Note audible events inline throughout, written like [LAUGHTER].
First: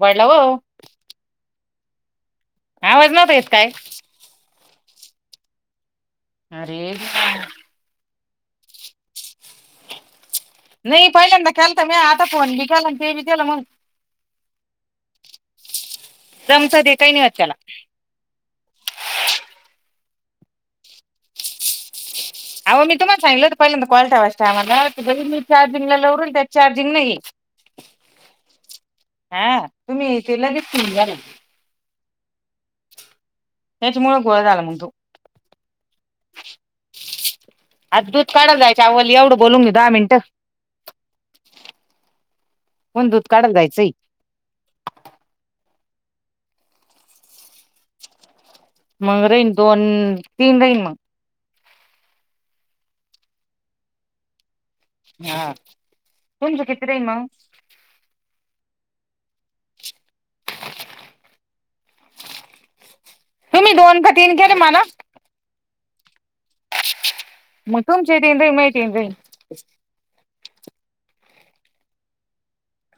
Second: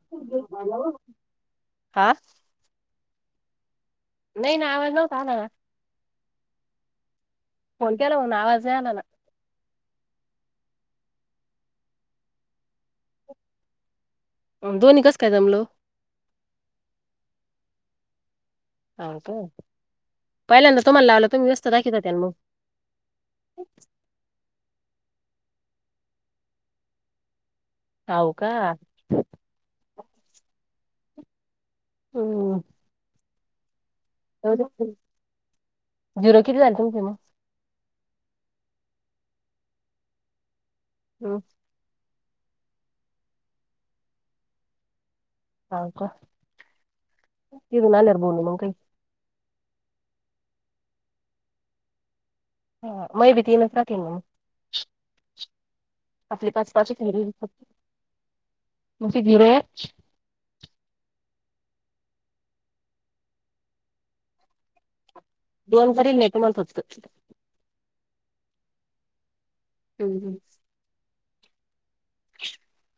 पडला हो [UNINTELLIGIBLE] हा आवाज नव्हता येत काय? नाही ना, आवाज नव्हता आला ना. अरे! [UNINTELLIGIBLE] फोन केला होता पण, आवाज नाही आला ना. नाही पहिल्यांदा केलता, म्या आता फोन बी केला ते बी केला. अम दोन्ही कसं काय जमलं ओ? जमत की काय नाही होत त्याला. हो का, पहिल्यांदा तुम्हाला लावलं तुम्ही [UNINTELLIGIBLE] दाखवित होत्या ना मग. आवो मी तुम्हा सांगितलं होत, पहिल्यांदा कॉल ठेवायच्या टायमाला मी चार्जिंग ला लावुन त्यात चार्जिंग नाही. [UNINTELLIGIBLE] हाव का? हा तुम्ही ते [UNINTELLIGIBLE] हो. त्याच्यामुळ बो [UNINTELLIGIBLE] झिरो किती झाले तुमचे म? आज दूध काढत जायच्या अगोदर, एवढं बोलू घेवू दहा मिनिटं. हम्म, मला दूध काढला जायचंय. हाव का? तिकडून आल्यावर बोलू मग काय मग रहीन दोन तीन राहीन मग. हा, मै बी तीनचं [UNINTELLIGIBLE] म. हा. आपली तुमचं किती पाचपाचची राहीन थेरी मग येईल फक्त, मग ते झीरो तुम्ही दोन का तीन केले मला? दोन करीले तुम्हाला फक्त म तुमचेही तीन राहीन माये तीन राहीन. हूं हूं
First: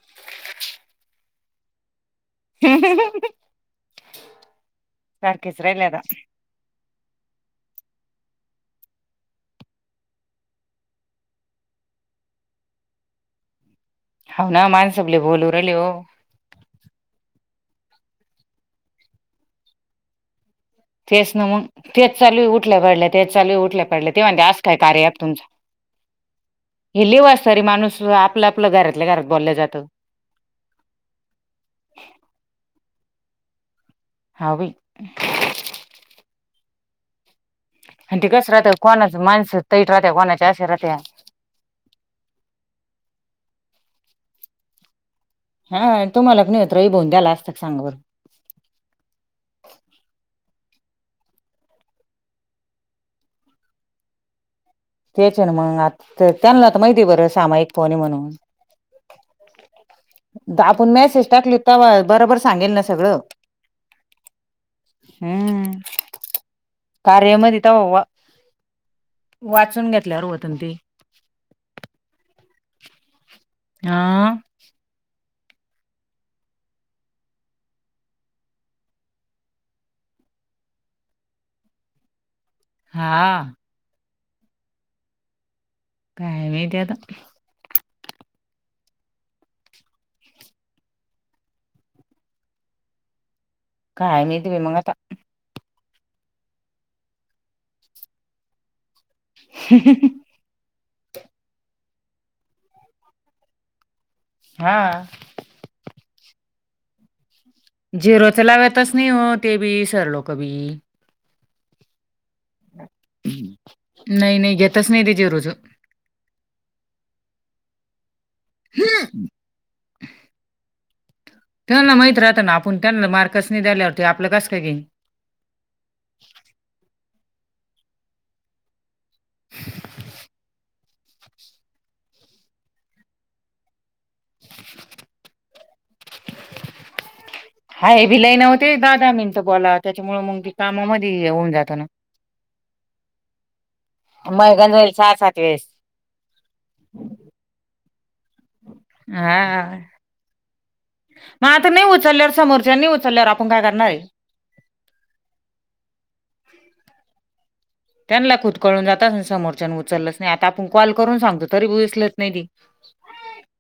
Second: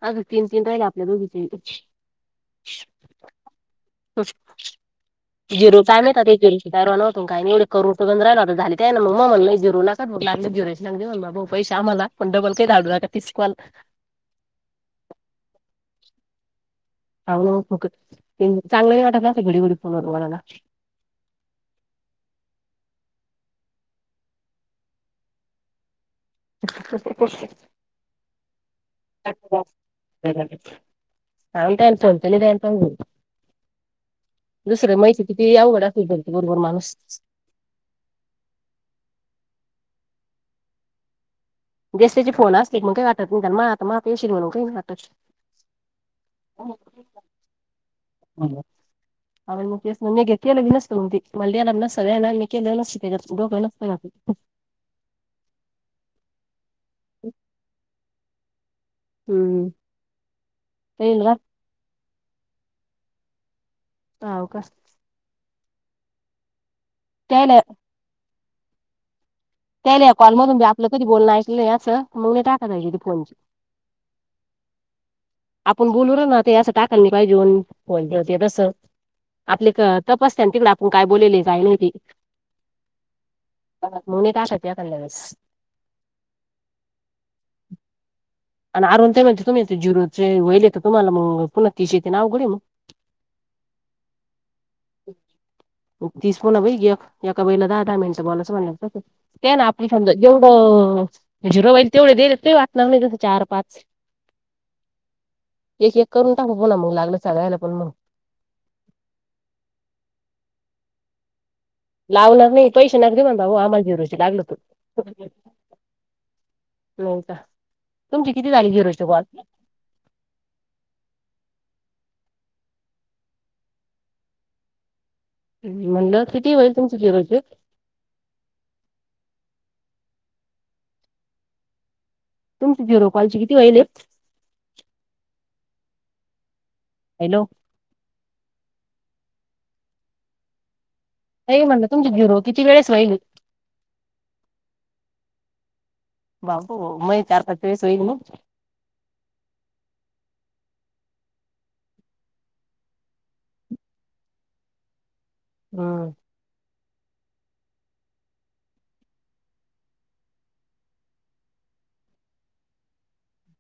अगं तीन तीन राहिले आपल्या दोघीचे [UNINTELLIGIBLE] सारखेच जिरू राहिले आता काय मिळतात एकेरी काय राहिला होतं न काय नाय एवढं करुन तर झाले ते आहे ना मग म्हणलं धीरू नकाग लाग जेरायग भाऊ पैसे आम्हाला पण डबल काय [UNINTELLIGIBLE] तीस कॉल हाव ना माणसं बी लय बोलू रायले ओ हाव ना मंग फुकट ते चांगलं नाय वाटत ना असं घडीघडी फोन वर बोलायला. तेच ना मंग तेच चालू उठल्या पडल्या तेच चालूय उठल्या पडल्या ते म्हणत्या असं काय कार्या ऍप तुमचं हे लिवासारी माणूस आपल्या आपल्या घरातल्या घरात बोलल जातं. हा ना त्याले फोन त नाय द्यायला पाहिजेल. हा बाई दुसरं माहिती किती अवघड असली बोलत बरोबर माणूस. आणि ते कस राहत कोणाच माणसं टाईट राहत्या कोणाचे अशे राहत्या. ज्यासे त्याचे फोन असले मग काय वाटत नाय कारण माआ आता मापीशी ये म्हणून काय नय वाटत. हा तुम्हला कणय रवि भाऊंनी द्याला असता का सांग बर. [UNINTELLIGIBLE] आपण मग तेच ना मी घेतलेलं बी नसत मंग ते मला देणार नसतं मी केलाय नसतं. [INAUDIBLE] तेच ना मग आ त्यांना आता माहिती बरं सामायिक फोन आहे म्हणून हम्म आपण येईल मेसेज का टाकली ना तवा बरोबर सांगेल ना सगळं. हाव का हम्म त्याला कार्यामध्ये तवा वा वाच त्यायला या कॉल मधून बी आपलं कधी बोलण ऐकेलं नाय असं मग मी टाकातये ती फोन ची हा आपण बोलू रांना ते असं टाकाय नाय पाहिजे [UNINTELLIGIBLE] तस आपले कं तपसत्या न तिकडे आपण काय बोललेले काय नाय ते हा मंग नाय टाकायचे एखाद्या वेळेस काय महिती आता आणि अरुण ते म्हणते तुम्ही झीरो चे वईले तर तुम्हाला मग पुन्हा तीस येतील अवघड ये मंग काय माहिती मंग आता तीस पुन्हा बाई ग एका बाईला दहा दहा मिनटं बोलाचं म्हणल्यावर कसं ते ना आपण समजा जेवढं ह जिरोईल तेवढे देले वाटणार नाय तसं चार पाच हा एक एक करून टाकू पुन्हा मंग लागचं झिरोच लावतच नाय हो ते बी सर लोक बी- लावणार नाही पैसे ना गते म्हण भाऊ आम्हाला झिरो ची नाही लागल तू नाही घेतच नाही ते झिरोच. हो का तुमची किती झाले झिरो कव कॉल [INAUDIBLE] त्यांना माहीत राहत ना आपण त्यांना मार्कस नाय द्याल्यावर ते आपलं कस काय घेईन म्हंणलं किती होयल तुमचे झिरो चे [INAUDIBLE] तुमची झिरो कॉलची किती होईले. हॅलो हाय भिलाई नव ते दहा दहा मिनटं बोला त्याच्यामुळ मग बी कामामध्ये होऊन नाही जात ना म्हणलं तुमची झिरो किती वेळेस होईल मैये [UNINTELLIGIBLE] जाईल सहा सात वेळेस बाबू मय चार पाच वेस होईल नई. हा. मग आता मी उचलल्यावर समोरच्यानी उचलल्यावर आपण काय करणारय. हम्म. त्यांनला खुदकळून जातच समोरच्यान उचललंच नाही, आता आपण कॉल करून सांगतो तरी बी उचलत नई ती.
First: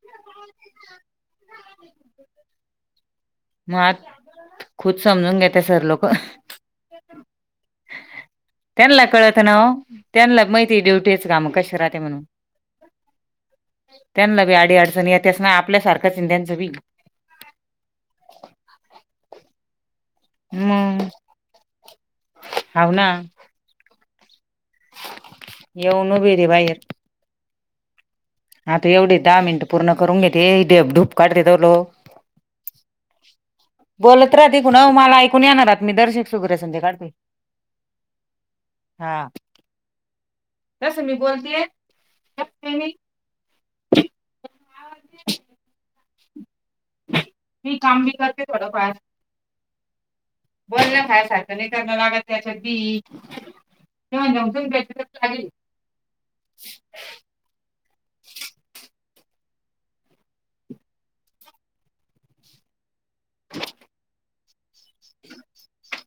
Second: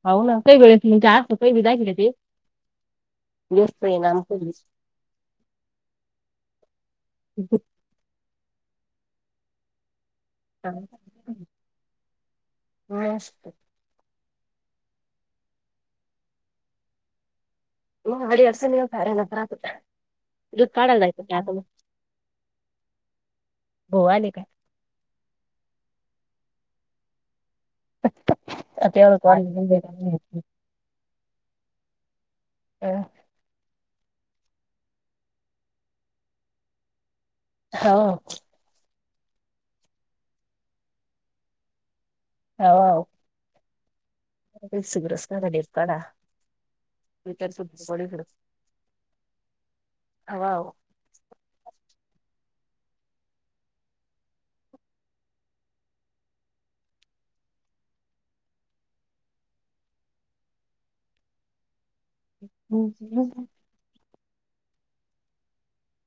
हाव ना, काही वेळत म्हणजे अस काही बी [UNINTELLIGIBLE] ते. व्यस्त मग आहे ना आमचं खुद समजून घेते सर लोक. [UNINTELLIGIBLE] त्यांनला कळत नव ओ? त्यांनला माहिती ड्युटीच काम कश राहत म्हणून. मस्त त्यांना बी आडी अडचणी येतच ना, आपल्यासारखंचाय त्याचं बी. म अडी अडचणी काढायचं लागत्यात. काढाय मग जायच की आता, हाव ना हो आले काय? येऊन [UNINTELLIGIBLE] [UNINTELLIGIBLE] आता एवढे एवढं दहा कॉल मिनिटं पूर्ण करून घेते. देव धूप काढते [UNINTELLIGIBLE] ह. बोलत राह तिकडून ओ, मला ऐकू नई येणार आहात मी दर [UNINTELLIGIBLE] संध्या काढते. होव. हा. कस मी बोलते हो. [UNINTELLIGIBLE] मी काम बी करते थोडं फार. वाव. खरं हाय [UNINTELLIGIBLE] नाही तर कराव लागत त्यासाठी. [UNINTELLIGIBLE] ह ह. [UNINTELLIGIBLE]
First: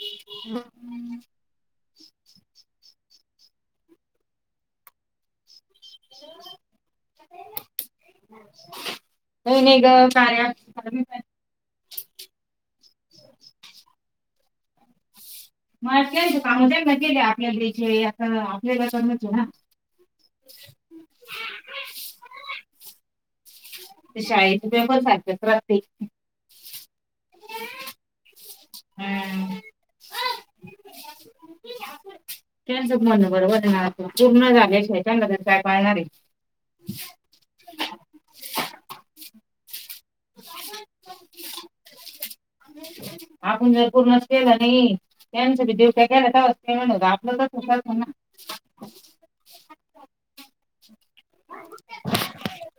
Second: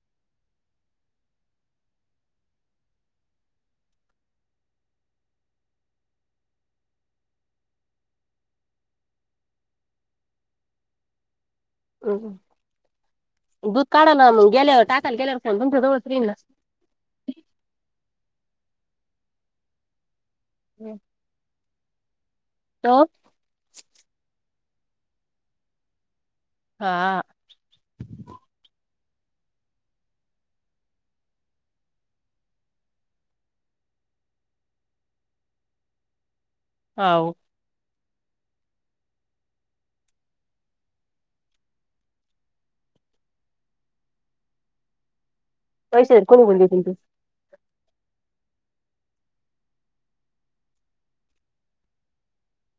अह हम, [UNINTELLIGIBLE] नाही नाही गं कार्याअँप अह, दूध काढायला गेल्यावर टाकायला गेल्यावर फोन तुमच्या जवळच माहिती राहील आहे ना की [UNINTELLIGIBLE] आपल्या घ्यायचीयं आता आपल्या [UNINTELLIGIBLE] आहे ना. अह, तो ते शाळेचे पेपर सारखेच राहते. हा. [UNINTELLIGIBLE] हम्म, [UNINTELLIGIBLE] त्यांच म्हणं बरोबर हाय पण, पूर्ण झाल्या शिवाय त्यांना तर काय पाळणार ये. हाव. [UNINTELLIGIBLE] आपण जर पूर्णचं केलं नाही त्यांच दिवट्या पैसे गला का कोणी बोलले म्हण, तुमचे आपलं तरत ना. [INAUDIBLE]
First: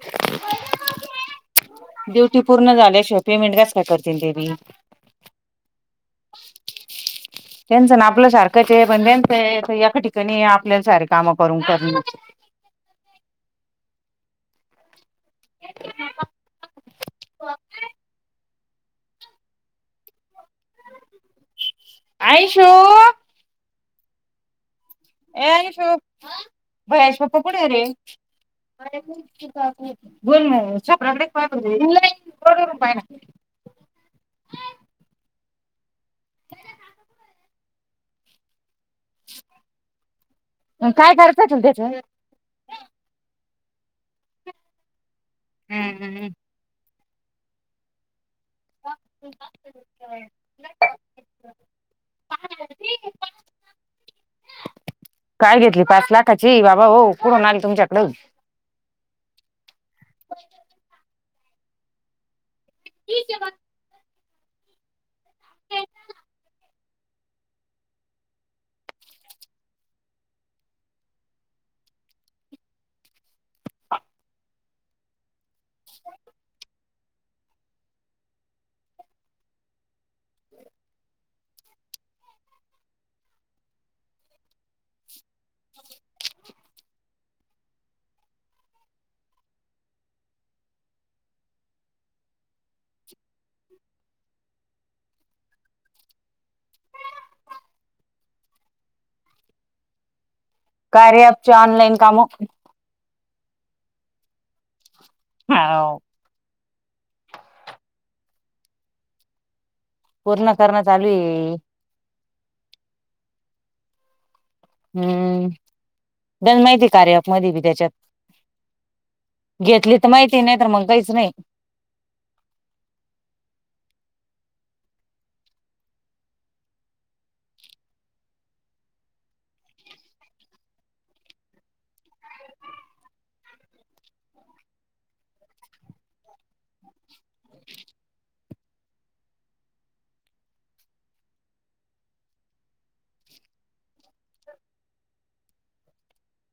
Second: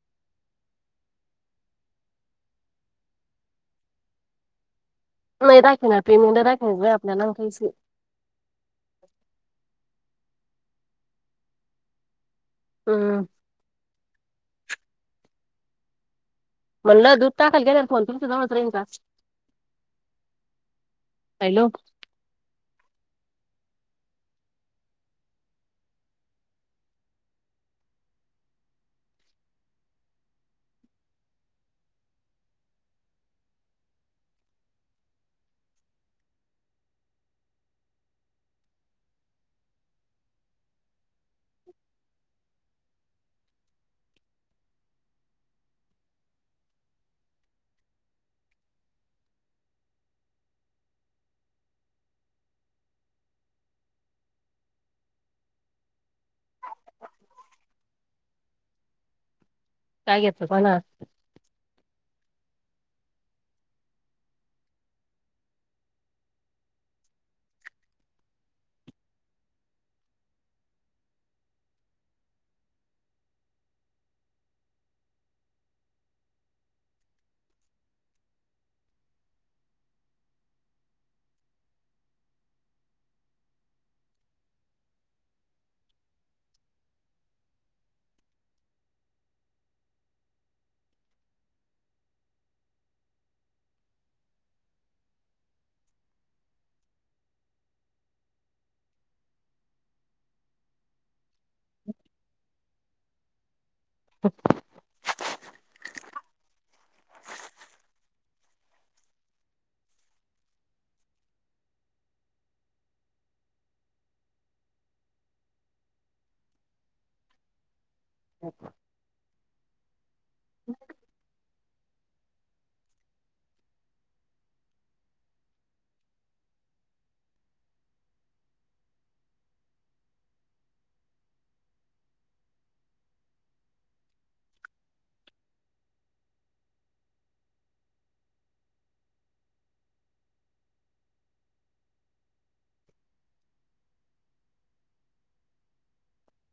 ड्युटी पूर्ण झाल्याशिवाय, पेमेंट कास काय करतील तेनी. नाही राखणार पेमंट राखयचय आपल्या चला आपला शार. बध्यांच एका ठिकाणी, आपल्याला सारे कामं करून करण हम. म्हणलं दूध टाकायल गेल, फोन च सुद्धा रिंग हॅलो. आयशो. ये आयश्यु भैयाचे पप्पा कुठे गेले रे. कडे पा [UNINTELLIGIBLE] काय करयचं असल त्याच. हम्म, हम. हम. [UNINTELLIGIBLE] [UNINTELLIGIBLE] काय घेतली, पाच लाखाची बाबा हो कुठन आली तुमच्याकड. काय घेतो तुम्हा ना. क ज [UNINTELLIGIBLE] [UNINTELLIGIBLE] कार्या ॲपची ऑनलाईन काम. अ [UNINTELLIGIBLE] हा. पूर्ण करणं चालू आहे. हम्म, बल माहिती कार्या ॲप मध्ये बी त्याच्यात. अच्छा. घेतली तर माहिती ये, नाही तर मग काहीच नाही. [UNINTELLIGIBLE]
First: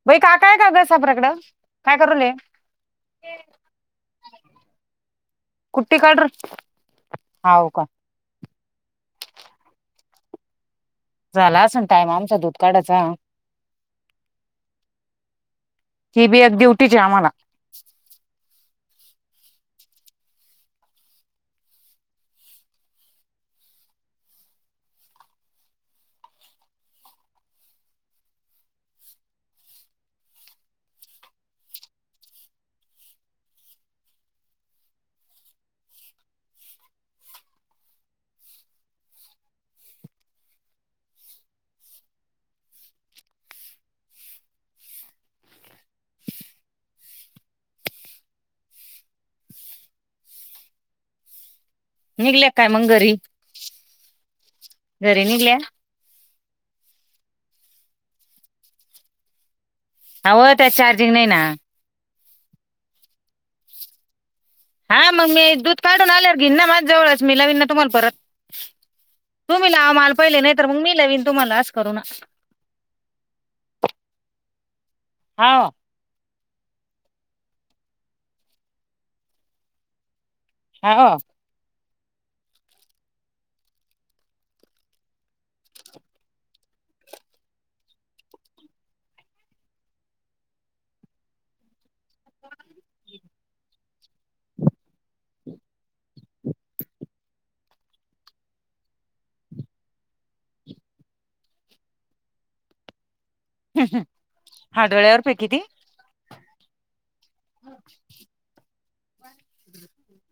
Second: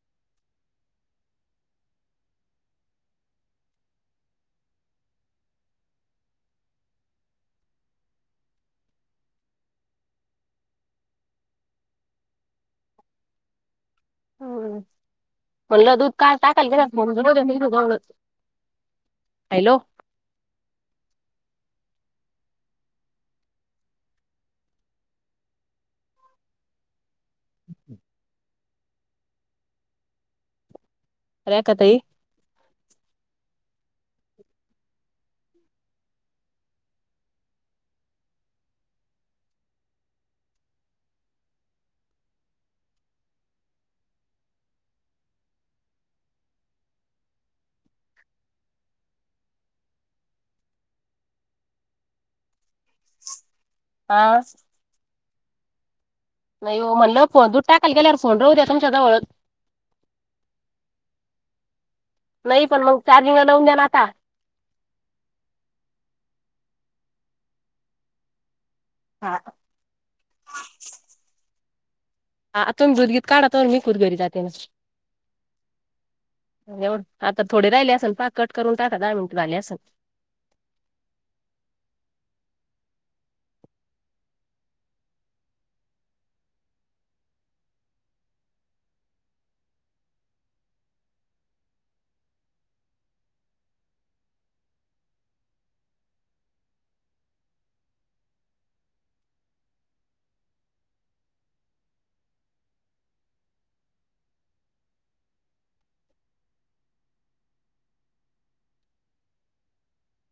बाई का काय-कास आपराकड काय करूले. कुठ्टी काढ र, होव का. झाला असन टाईम आमचा दूध काढायचा. हम्, म्हणलं दूध ती काय बी एक टाकाल ड्युटीची म्हणज आम्हाला दूधवड. हॅलो. हम [UNINTELLIGIBLE] रेखा ताई. निघले काय मंग घरी. हा. घरी निघल्या. नाही ओ म्हणलं फोन, दूध टाकायले गेल्या वर फोन राहू द्या तुमच्या जवळच. हव त्यात चार्जिंग नाही ना. नाही पण मग, चार्जिंगला लाऊन द्या ना आता. हा मग मी दूध काढून आल्यार घीन ना, माझ्या जवळच मी लावीन ना तुम्हाला परत. हां, हा. तुम्ही लाव माल पहिले, नाही तर मग मी लवीन तुम्हाला आच करू ना. हा तुमचं दूध-गीत काढा, मी कुद घरी जाते ना. हाव. एवढं आता थोडे राहिले असन पा कट करून टाका, दहा मिनिट झाले असन. हाव. हम्म हम्म हा डोळ्यावर फेकी ती. [UNINTELLIGIBLE] [INAUDIBLE]